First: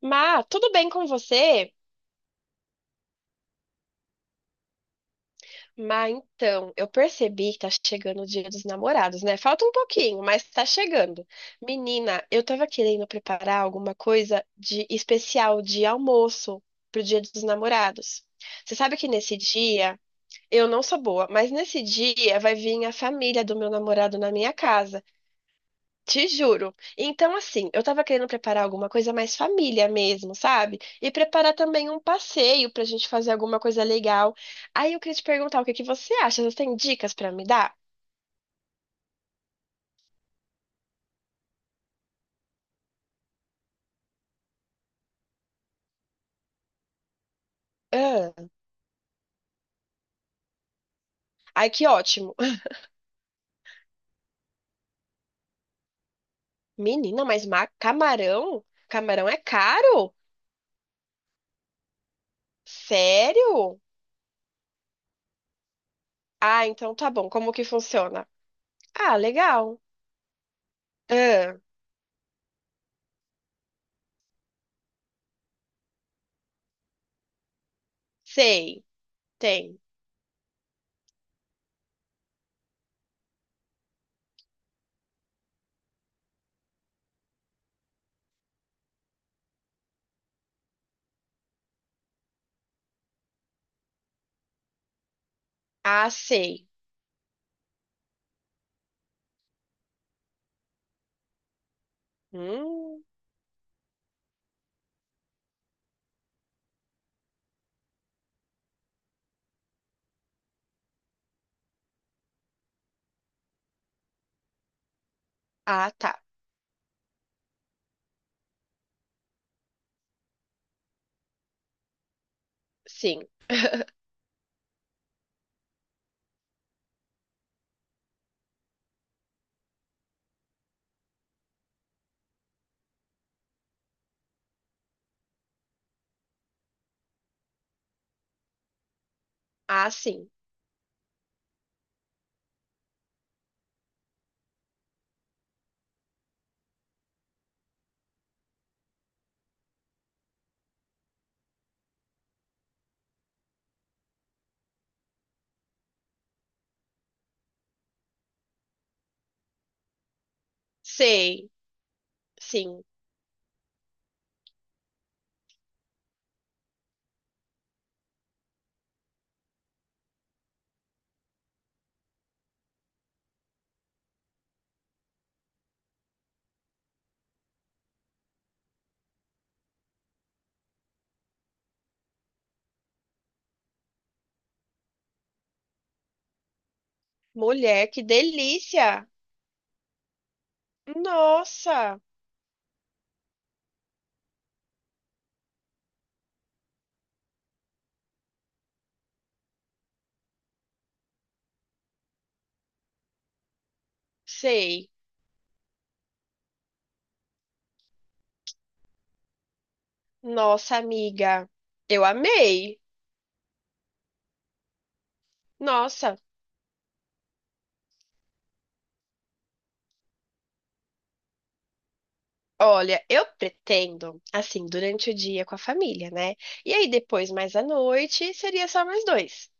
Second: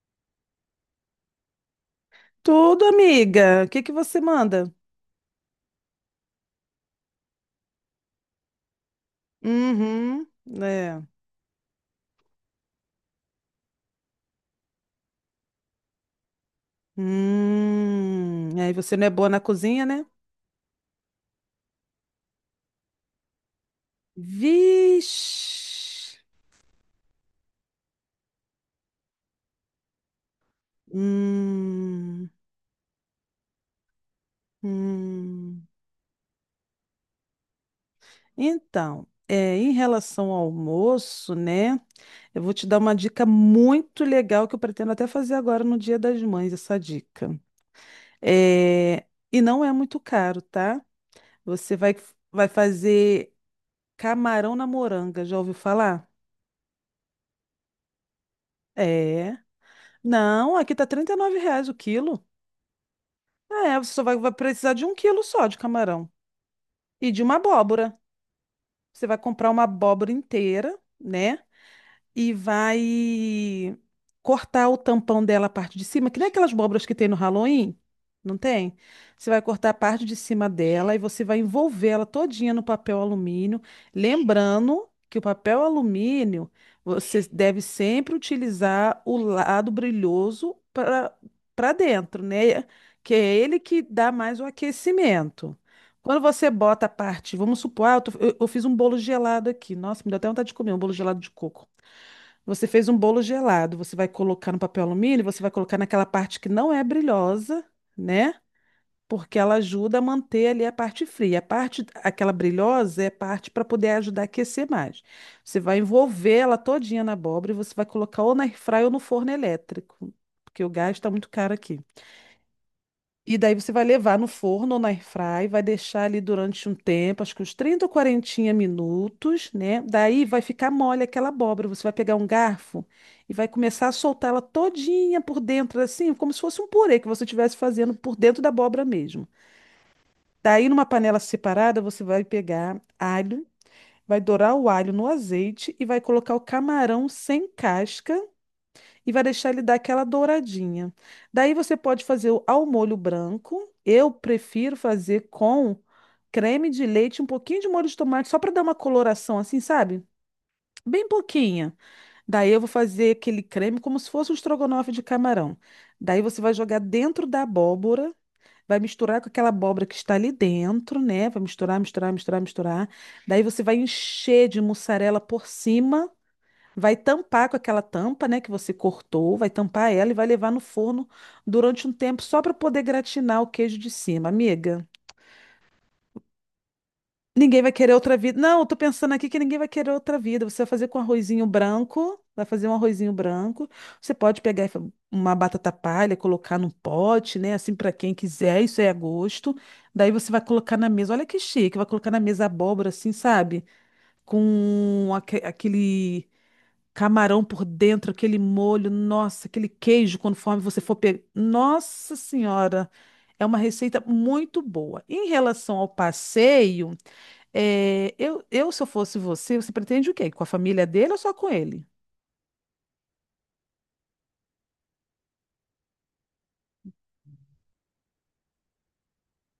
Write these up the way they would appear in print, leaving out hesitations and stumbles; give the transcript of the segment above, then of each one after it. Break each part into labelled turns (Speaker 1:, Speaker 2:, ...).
Speaker 1: Má, tudo bem com você?
Speaker 2: Tudo, amiga. O que que você manda?
Speaker 1: Má, então, eu percebi que tá chegando o Dia dos Namorados, né? Falta um pouquinho,
Speaker 2: Uhum,
Speaker 1: mas tá
Speaker 2: é.
Speaker 1: chegando. Menina, eu tava querendo preparar alguma coisa de especial de almoço pro Dia dos Namorados.
Speaker 2: Aí
Speaker 1: Você
Speaker 2: você
Speaker 1: sabe
Speaker 2: não
Speaker 1: que
Speaker 2: é boa
Speaker 1: nesse
Speaker 2: na cozinha,
Speaker 1: dia,
Speaker 2: né?
Speaker 1: eu não sou boa, mas nesse dia vai vir a família do meu namorado na minha casa.
Speaker 2: Vixe.
Speaker 1: Te juro. Então, assim, eu tava querendo preparar alguma coisa mais família mesmo, sabe? E preparar também um
Speaker 2: Hum,
Speaker 1: passeio pra gente fazer alguma coisa legal. Aí eu queria te perguntar o
Speaker 2: hum.
Speaker 1: que que você acha? Você tem dicas pra me dar?
Speaker 2: Então, em relação ao almoço, né? Eu vou te dar uma dica muito legal que eu pretendo até fazer agora no Dia das Mães, essa dica.
Speaker 1: Ah,
Speaker 2: É, e não é muito caro, tá?
Speaker 1: ai,
Speaker 2: Você
Speaker 1: que
Speaker 2: vai,
Speaker 1: ótimo.
Speaker 2: vai fazer camarão na moranga, já ouviu falar?
Speaker 1: Menina, mas camarão? Camarão
Speaker 2: É.
Speaker 1: é caro?
Speaker 2: Não, aqui tá 39 reais o quilo. É,
Speaker 1: Sério?
Speaker 2: vai precisar de um quilo só de camarão.
Speaker 1: Ah, então
Speaker 2: E
Speaker 1: tá
Speaker 2: de
Speaker 1: bom.
Speaker 2: uma
Speaker 1: Como que
Speaker 2: abóbora.
Speaker 1: funciona?
Speaker 2: Você
Speaker 1: Ah,
Speaker 2: vai comprar uma
Speaker 1: legal.
Speaker 2: abóbora inteira, né?
Speaker 1: Ah,
Speaker 2: E vai cortar o tampão dela, a parte de cima, que nem aquelas abóboras que tem no Halloween, não tem?
Speaker 1: sei.
Speaker 2: Você vai cortar a
Speaker 1: Tem.
Speaker 2: parte de cima dela e você vai envolver ela todinha no papel alumínio, lembrando que o papel alumínio você deve sempre utilizar o lado brilhoso para dentro, né? Que é ele que dá mais o aquecimento.
Speaker 1: Ah,
Speaker 2: Quando você
Speaker 1: sei.
Speaker 2: bota a parte, vamos supor, ah, eu fiz um bolo gelado aqui. Nossa, me deu até vontade de comer um bolo gelado de coco. Você fez um
Speaker 1: Hum,
Speaker 2: bolo gelado, você vai colocar no papel alumínio, você vai colocar naquela parte que não é brilhosa, né? Porque ela ajuda a manter ali a parte fria. A parte, aquela brilhosa é parte para poder ajudar a aquecer mais. Você vai
Speaker 1: ah, tá.
Speaker 2: envolver ela todinha na abóbora e você vai colocar ou na airfryer ou no forno elétrico, porque o gás está muito caro aqui.
Speaker 1: Sim.
Speaker 2: E daí você vai levar no forno ou na airfry, vai deixar ali durante um tempo, acho que uns 30 ou 40 minutos, né? Daí vai ficar mole aquela abóbora. Você vai pegar um garfo e vai começar a soltar ela todinha por dentro, assim, como se fosse um purê que você estivesse fazendo por dentro da abóbora mesmo.
Speaker 1: Ah, sim.
Speaker 2: Daí, numa panela separada, você vai pegar alho, vai dourar o alho no azeite e vai colocar o camarão sem casca e vai deixar ele dar aquela douradinha. Daí você pode fazer ao molho branco. Eu prefiro fazer com creme de leite, um pouquinho de molho de tomate, só para dar uma coloração assim, sabe? Bem
Speaker 1: Sei.
Speaker 2: pouquinha. Daí eu vou
Speaker 1: Sim.
Speaker 2: fazer aquele creme como se fosse um estrogonofe de camarão. Daí você vai jogar dentro da abóbora, vai misturar com aquela abóbora que está ali dentro, né? Vai misturar, misturar, misturar, misturar. Daí você vai encher de mussarela por cima. Vai tampar com aquela tampa, né, que você cortou, vai tampar ela e vai levar no forno durante um tempo só para poder gratinar o queijo de cima, amiga. Ninguém vai
Speaker 1: Mulher,
Speaker 2: querer
Speaker 1: que
Speaker 2: outra vida. Não, eu tô
Speaker 1: delícia!
Speaker 2: pensando aqui que ninguém vai querer outra vida. Você vai fazer com arrozinho
Speaker 1: Nossa,
Speaker 2: branco, vai fazer um arrozinho branco. Você pode pegar e fa- uma batata palha, colocar num pote, né, assim para quem quiser, isso é a gosto. Daí você vai colocar na mesa. Olha que chique, vai colocar na mesa abóbora assim, sabe?
Speaker 1: sei.
Speaker 2: Com aquele camarão por dentro, aquele molho, nossa, aquele queijo, conforme
Speaker 1: Nossa,
Speaker 2: você for pegar.
Speaker 1: amiga, eu
Speaker 2: Nossa
Speaker 1: amei.
Speaker 2: Senhora, é uma receita muito boa. Em relação ao
Speaker 1: Nossa,
Speaker 2: passeio, se eu fosse você, você pretende o quê? Com a família dele ou só com ele?
Speaker 1: olha, eu pretendo, assim, durante o dia com a família, né? E aí depois, mais à noite, seria só mais dois.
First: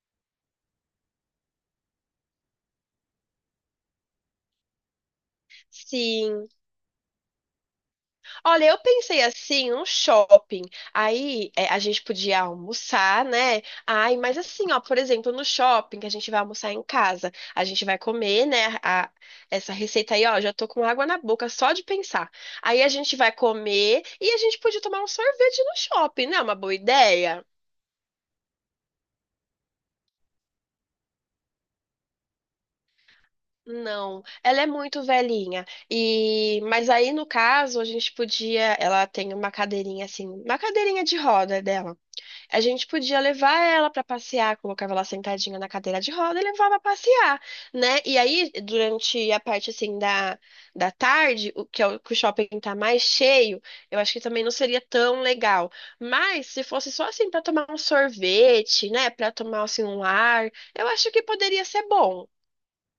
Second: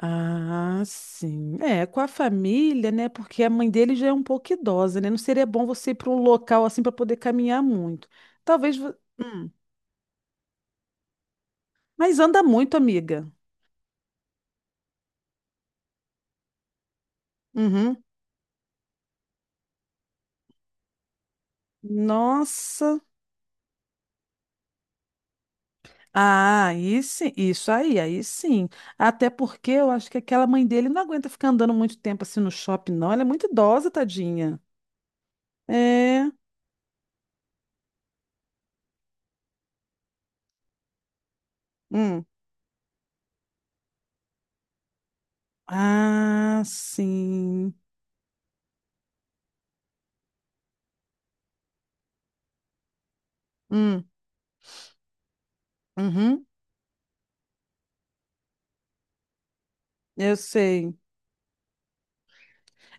Speaker 2: Ah, sim. É, com a família, né? Porque a mãe dele já é um pouco idosa, né? Não seria bom você ir para um
Speaker 1: Sim,
Speaker 2: local assim para poder caminhar muito.
Speaker 1: olha,
Speaker 2: Talvez.
Speaker 1: eu
Speaker 2: vo-
Speaker 1: pensei
Speaker 2: Hum.
Speaker 1: assim, um shopping. Aí é, a gente
Speaker 2: Mas
Speaker 1: podia
Speaker 2: anda muito,
Speaker 1: almoçar,
Speaker 2: amiga.
Speaker 1: né? Ai, mas assim, ó, por exemplo, no shopping que a gente vai almoçar em casa, a gente vai
Speaker 2: Uhum.
Speaker 1: comer, né? Essa receita aí, ó, já tô com água na boca só de pensar. Aí a
Speaker 2: Nossa.
Speaker 1: gente vai comer e a gente podia tomar um sorvete no shopping, né? Uma
Speaker 2: Ah,
Speaker 1: boa
Speaker 2: aí sim,
Speaker 1: ideia?
Speaker 2: isso aí, aí sim. Até porque eu acho que aquela mãe dele não aguenta ficar andando muito tempo assim no shopping, não. Ela é muito idosa,
Speaker 1: Não,
Speaker 2: tadinha.
Speaker 1: ela é muito velhinha.
Speaker 2: É.
Speaker 1: E mas aí no caso a gente podia, ela tem uma cadeirinha assim, uma cadeirinha de roda dela.
Speaker 2: Hum.
Speaker 1: A gente podia levar ela para passear, colocava ela sentadinha na cadeira de roda e
Speaker 2: Ah,
Speaker 1: levava a passear,
Speaker 2: sim.
Speaker 1: né? E aí, durante a parte assim da tarde, o que, é o que o shopping tá mais cheio, eu
Speaker 2: Hum.
Speaker 1: acho que também não seria tão legal. Mas
Speaker 2: Uhum.
Speaker 1: se fosse só assim para tomar um sorvete, né, para tomar assim um
Speaker 2: Eu
Speaker 1: ar, eu
Speaker 2: sei.
Speaker 1: acho que poderia ser bom.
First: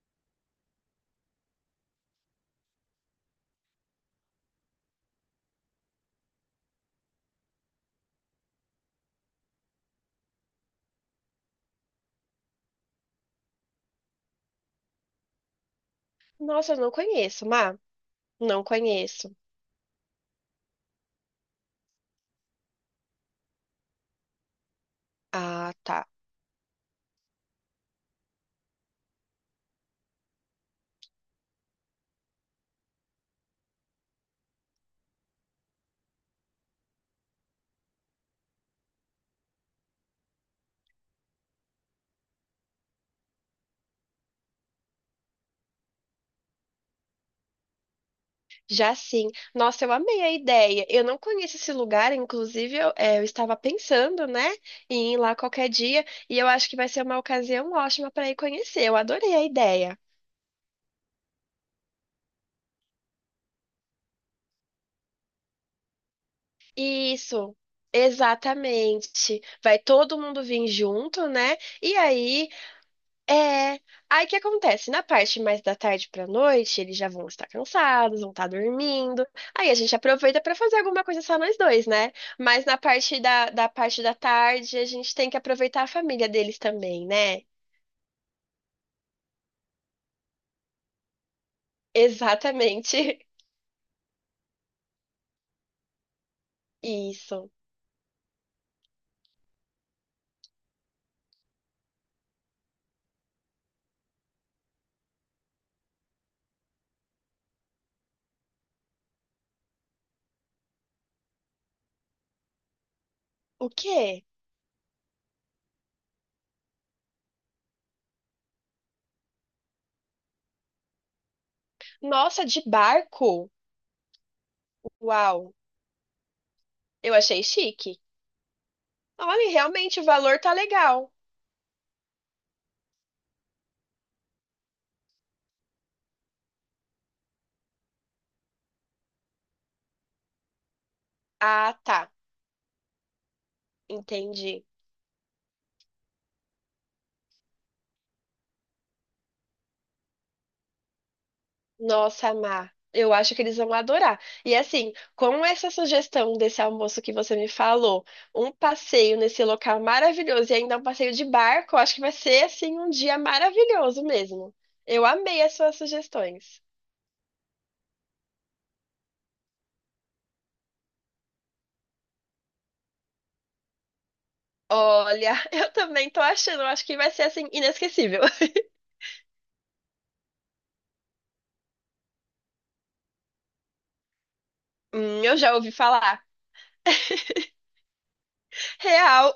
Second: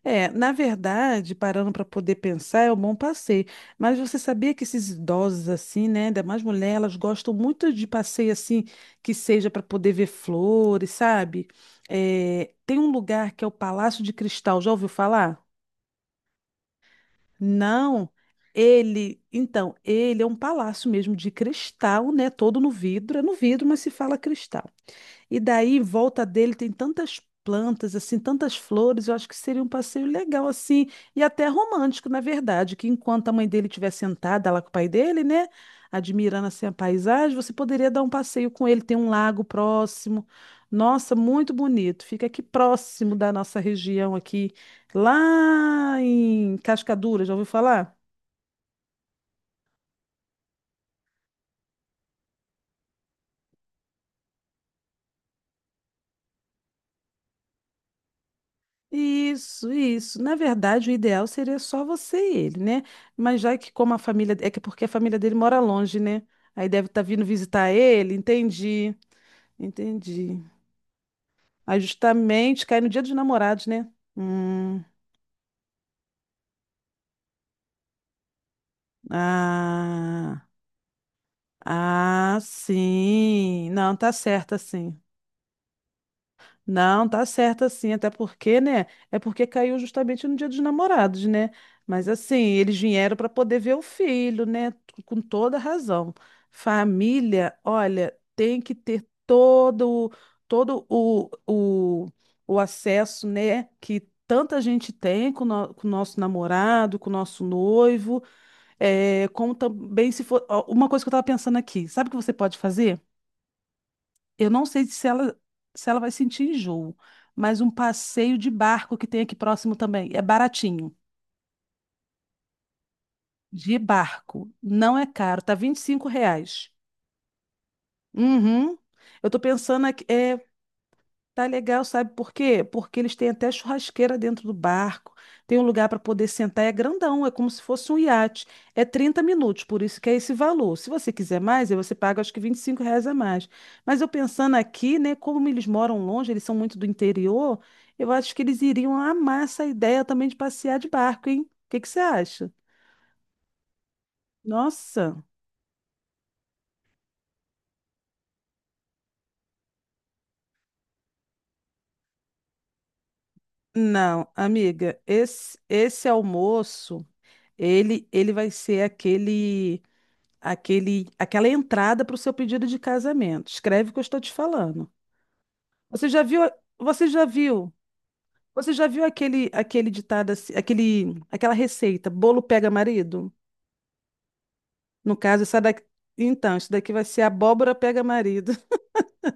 Speaker 2: É, na verdade, parando para poder pensar, é um bom passeio. Mas você sabia que esses idosos assim, né, ainda mais mulher, elas gostam muito de passeio assim, que seja para poder ver flores, sabe? É, tem um lugar que é o Palácio de Cristal, já ouviu falar?
Speaker 1: Nossa, eu não conheço, Má.
Speaker 2: Não,
Speaker 1: Não
Speaker 2: ele,
Speaker 1: conheço.
Speaker 2: então, ele é um palácio mesmo de cristal, né, todo no vidro, é no vidro, mas se fala cristal. E
Speaker 1: Ah,
Speaker 2: daí, em
Speaker 1: tá.
Speaker 2: volta dele tem tantas plantas, assim, tantas flores, eu acho que seria um passeio legal, assim, e até romântico, na verdade, que enquanto a mãe dele estiver sentada lá com o pai dele, né, admirando, assim, a paisagem, você poderia dar um passeio com ele, tem um lago próximo. Nossa, muito bonito. Fica aqui próximo da nossa região aqui, lá em Cascadura, já ouviu falar?
Speaker 1: Já sim. Nossa, eu amei a ideia. Eu não conheço esse lugar, inclusive eu, é, eu estava pensando, né, em ir lá qualquer dia, e eu acho que vai ser uma ocasião ótima para ir conhecer. Eu adorei a
Speaker 2: Isso,
Speaker 1: ideia.
Speaker 2: isso. Na verdade, o ideal seria só você e ele, né? Mas já que como a família, é que porque a família dele mora longe, né? Aí deve estar vindo
Speaker 1: Isso,
Speaker 2: visitar ele, entendi.
Speaker 1: exatamente. Vai todo
Speaker 2: Entendi.
Speaker 1: mundo vir junto, né?
Speaker 2: Aí
Speaker 1: E aí
Speaker 2: justamente cai no dia dos namorados,
Speaker 1: é.
Speaker 2: né?
Speaker 1: Aí o que
Speaker 2: Hum,
Speaker 1: acontece? Na parte mais da tarde pra noite, eles já vão estar cansados, vão estar dormindo. Aí a gente aproveita
Speaker 2: ah,
Speaker 1: pra fazer alguma coisa só nós dois, né? Mas na parte da,
Speaker 2: sim.
Speaker 1: da
Speaker 2: Não,
Speaker 1: parte
Speaker 2: tá
Speaker 1: da
Speaker 2: certo
Speaker 1: tarde, a
Speaker 2: assim.
Speaker 1: gente tem que aproveitar a família deles também,
Speaker 2: Não, tá
Speaker 1: né?
Speaker 2: certo assim, até porque, né? É porque caiu justamente no Dia dos Namorados, né? Mas assim, eles vieram
Speaker 1: Exatamente.
Speaker 2: para poder ver o filho, né? Com toda razão.
Speaker 1: Isso.
Speaker 2: Família, olha, tem que ter todo o acesso, né? Que tanta gente tem com, o no- com o nosso namorado, com o nosso noivo, é, como também se for. Ó, uma coisa que eu tava pensando aqui, sabe o que você pode fazer?
Speaker 1: O quê?
Speaker 2: Eu não sei se ela vai sentir enjoo, mas um passeio de barco que tem aqui próximo também. É baratinho.
Speaker 1: Nossa, de barco?
Speaker 2: De barco. Não é caro. Tá
Speaker 1: Uau,
Speaker 2: 25 reais.
Speaker 1: eu achei chique.
Speaker 2: Uhum. Eu tô
Speaker 1: Olha,
Speaker 2: pensando
Speaker 1: realmente o
Speaker 2: aqui. É,
Speaker 1: valor tá legal.
Speaker 2: tá legal, sabe por quê? Porque eles têm até churrasqueira dentro do barco, tem um lugar para poder sentar, é grandão, é como se fosse um iate. É 30 minutos, por isso que é esse valor. Se você quiser mais, aí
Speaker 1: Ah,
Speaker 2: você
Speaker 1: tá.
Speaker 2: paga acho que 25 reais a mais. Mas eu pensando
Speaker 1: Entendi.
Speaker 2: aqui, né, como eles moram longe, eles são muito do interior, eu acho que eles iriam amar essa ideia também de passear de barco, hein? O que que você
Speaker 1: Nossa,
Speaker 2: acha?
Speaker 1: Má, eu acho que eles vão adorar. E assim,
Speaker 2: Nossa,
Speaker 1: com essa sugestão desse almoço que você me falou, um passeio nesse local maravilhoso e ainda um passeio de barco, eu acho que vai ser assim um dia maravilhoso
Speaker 2: não,
Speaker 1: mesmo.
Speaker 2: amiga,
Speaker 1: Eu amei as suas
Speaker 2: esse
Speaker 1: sugestões.
Speaker 2: almoço, ele vai ser aquela entrada para o seu pedido de casamento. Escreve o que eu estou te falando.
Speaker 1: Olha, eu
Speaker 2: Você
Speaker 1: também tô
Speaker 2: já viu,
Speaker 1: achando, eu acho que
Speaker 2: você
Speaker 1: vai ser
Speaker 2: já
Speaker 1: assim
Speaker 2: viu,
Speaker 1: inesquecível.
Speaker 2: você já viu aquele ditado, aquela receita, bolo pega marido? No
Speaker 1: Eu
Speaker 2: caso,
Speaker 1: já
Speaker 2: essa
Speaker 1: ouvi
Speaker 2: daqui,
Speaker 1: falar.
Speaker 2: então, isso daqui vai ser abóbora pega marido.
Speaker 1: Real.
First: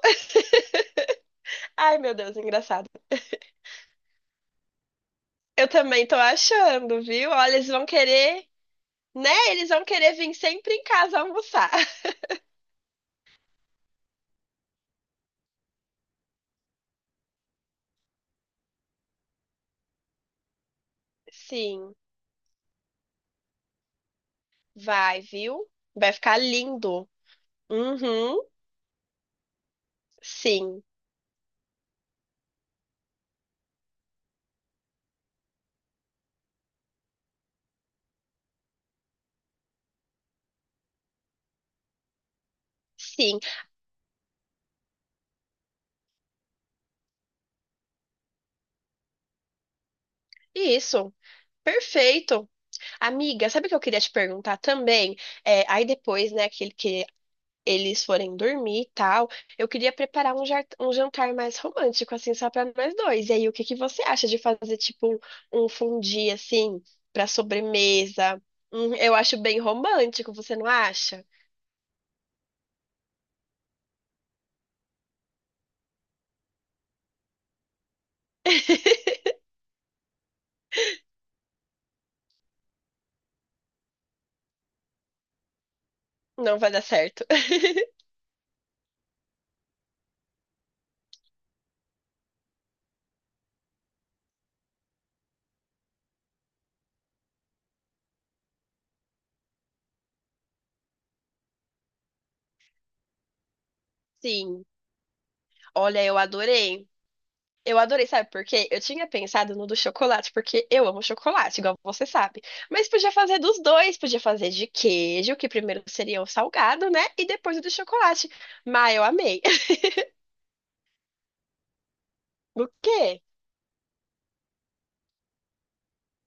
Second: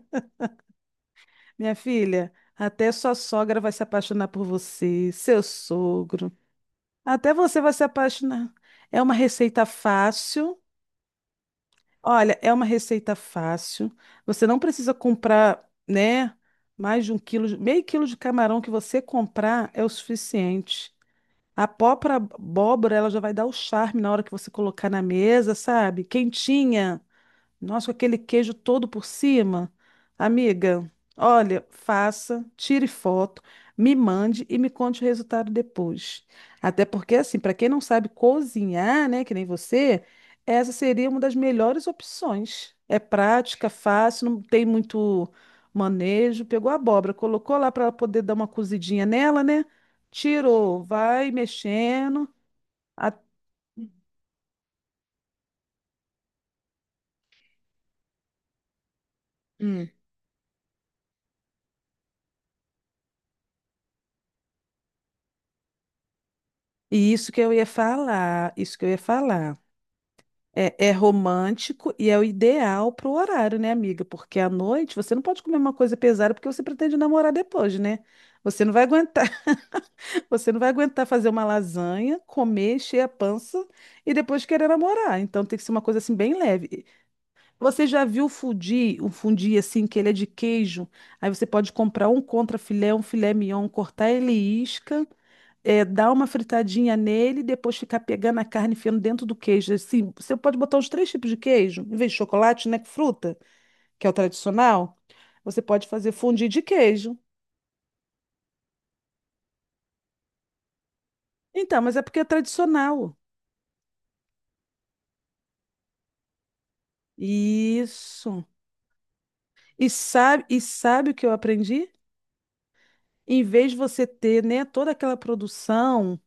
Speaker 2: Minha
Speaker 1: Ai, meu
Speaker 2: filha,
Speaker 1: Deus, engraçado.
Speaker 2: até sua sogra vai se apaixonar por você, seu
Speaker 1: Eu também tô
Speaker 2: sogro.
Speaker 1: achando, viu?
Speaker 2: Até
Speaker 1: Olha,
Speaker 2: você
Speaker 1: eles
Speaker 2: vai se
Speaker 1: vão querer.
Speaker 2: apaixonar. É uma
Speaker 1: Né?
Speaker 2: receita
Speaker 1: Eles vão querer vir
Speaker 2: fácil.
Speaker 1: sempre em casa almoçar.
Speaker 2: Olha, é uma receita fácil. Você não precisa comprar, né, mais de um quilo, meio quilo de camarão que você comprar é o suficiente. A
Speaker 1: Sim,
Speaker 2: própria abóbora, ela já vai dar o charme na hora que você colocar na
Speaker 1: vai,
Speaker 2: mesa,
Speaker 1: viu?
Speaker 2: sabe?
Speaker 1: Vai ficar
Speaker 2: Quentinha.
Speaker 1: lindo.
Speaker 2: Nossa, com aquele
Speaker 1: Uhum,
Speaker 2: queijo todo por cima.
Speaker 1: sim,
Speaker 2: Amiga, olha, faça, tire foto, me mande e me conte o resultado depois. Até porque, assim, para quem não sabe cozinhar, né, que nem você, essa seria uma das melhores opções. É
Speaker 1: sim.
Speaker 2: prática, fácil, não tem muito manejo. Pegou a abóbora, colocou lá para poder dar uma cozidinha nela, né? Tirou,
Speaker 1: Isso.
Speaker 2: vai mexendo.
Speaker 1: Perfeito.
Speaker 2: a-
Speaker 1: Amiga, sabe o que eu queria te perguntar também? É, aí depois, né, que eles forem dormir e tal, eu
Speaker 2: Hum.
Speaker 1: queria preparar um, um jantar mais romântico, assim, só para nós dois. E aí, o que que você acha de fazer, tipo, um fondue, assim,
Speaker 2: E
Speaker 1: para
Speaker 2: isso que eu ia
Speaker 1: sobremesa?
Speaker 2: falar, isso que eu ia
Speaker 1: Eu acho
Speaker 2: falar.
Speaker 1: bem romântico, você não
Speaker 2: É, é
Speaker 1: acha?
Speaker 2: romântico e é o ideal pro horário, né, amiga? Porque à noite você não pode comer uma coisa pesada porque você pretende namorar depois, né? Você não vai aguentar, você não vai aguentar fazer uma lasanha, comer, encher a pança e depois querer namorar. Então tem que ser uma coisa assim bem
Speaker 1: Não vai dar
Speaker 2: leve.
Speaker 1: certo.
Speaker 2: Você já viu fundi, um fundi assim que ele é de queijo? Aí você pode comprar um contra filé, um filé mignon, cortar ele em isca, é, dar uma fritadinha nele, depois ficar pegando a carne e enfiando dentro do queijo. Assim, você pode botar os três tipos de queijo, em vez de chocolate, né, que fruta, que é o
Speaker 1: Sim.
Speaker 2: tradicional. Você pode
Speaker 1: Olha,
Speaker 2: fazer
Speaker 1: eu
Speaker 2: fondue de
Speaker 1: adorei.
Speaker 2: queijo.
Speaker 1: Eu adorei, sabe por quê? Eu tinha pensado no do chocolate, porque eu amo chocolate, igual
Speaker 2: Então, mas é
Speaker 1: você
Speaker 2: porque é
Speaker 1: sabe. Mas podia
Speaker 2: tradicional.
Speaker 1: fazer dos dois, podia fazer de queijo, que primeiro seria o salgado, né? E depois o do chocolate.
Speaker 2: Isso.
Speaker 1: Mas eu amei.
Speaker 2: E sabe o que eu aprendi?
Speaker 1: O quê?
Speaker 2: Em vez de você ter, né, toda aquela produção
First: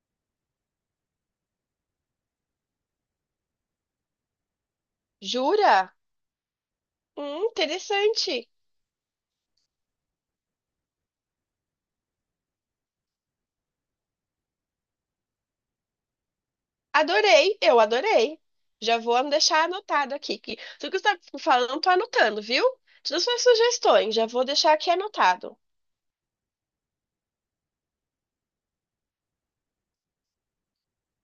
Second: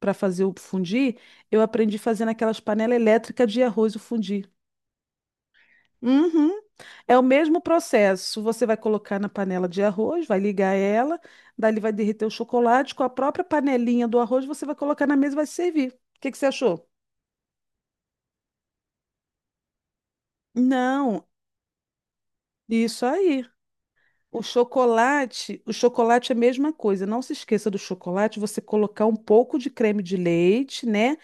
Speaker 2: para fazer o fundir, eu aprendi fazendo aquelas panelas elétricas de arroz o fundir.
Speaker 1: Jura?
Speaker 2: Uhum. É o mesmo processo.
Speaker 1: Interessante.
Speaker 2: Você vai colocar na panela de arroz, vai ligar ela, dali vai derreter o chocolate. Com a própria panelinha do arroz, você vai colocar na mesa e vai servir. O que que você achou?
Speaker 1: Adorei, eu adorei. Já vou deixar anotado aqui. Que tudo que você
Speaker 2: Não,
Speaker 1: está falando, tô anotando, viu?
Speaker 2: isso
Speaker 1: Todas as suas
Speaker 2: aí.
Speaker 1: sugestões, já vou deixar aqui anotado.
Speaker 2: O chocolate é a mesma coisa. Não se esqueça do chocolate, você colocar um pouco de creme de leite, né,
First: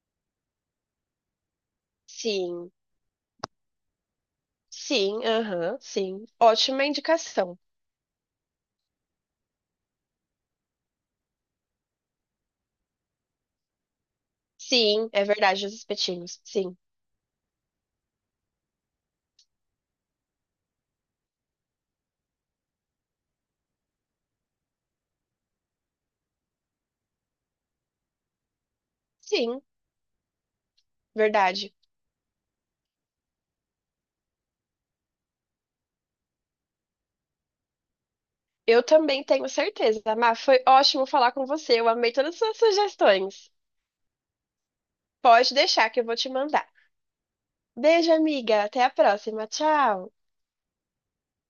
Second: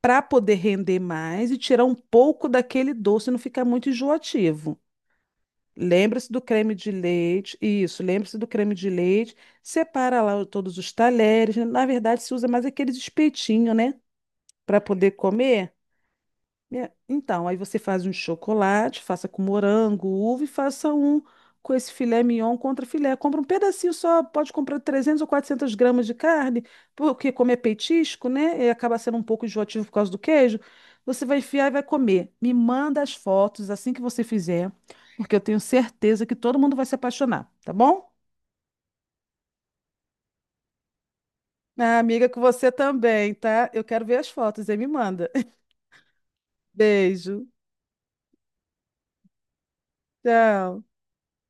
Speaker 2: para poder render mais e tirar um pouco
Speaker 1: Sim.
Speaker 2: daquele doce, não ficar muito enjoativo.
Speaker 1: Sim, aham, sim.
Speaker 2: Lembre-se do creme
Speaker 1: Ótima
Speaker 2: de leite,
Speaker 1: indicação.
Speaker 2: isso, lembre-se do creme de leite, separa lá todos os talheres, né? Na verdade se usa mais aqueles espetinhos, né, para
Speaker 1: Sim,
Speaker 2: poder
Speaker 1: é verdade,
Speaker 2: comer.
Speaker 1: os espetinhos. Sim,
Speaker 2: É, então, aí você faz um chocolate, faça com morango, uva e faça um com esse filé mignon contra filé. Compra um pedacinho só, pode comprar 300 ou 400 gramas de carne, porque como é petisco, né? E acaba sendo um pouco
Speaker 1: sim,
Speaker 2: enjoativo por causa do queijo. Você vai enfiar e
Speaker 1: verdade.
Speaker 2: vai comer. Me manda as fotos assim que você fizer, porque eu tenho certeza que todo mundo vai se apaixonar, tá bom?
Speaker 1: Eu também tenho certeza, Má. Foi ótimo falar com você. Eu
Speaker 2: Ah,
Speaker 1: amei
Speaker 2: amiga,
Speaker 1: todas
Speaker 2: com
Speaker 1: as suas
Speaker 2: você também,
Speaker 1: sugestões.
Speaker 2: tá? Eu quero ver as fotos, aí me manda.
Speaker 1: Pode deixar que eu vou te mandar.
Speaker 2: Beijo.
Speaker 1: Beijo, amiga. Até a próxima. Tchau.
Speaker 2: Tchau.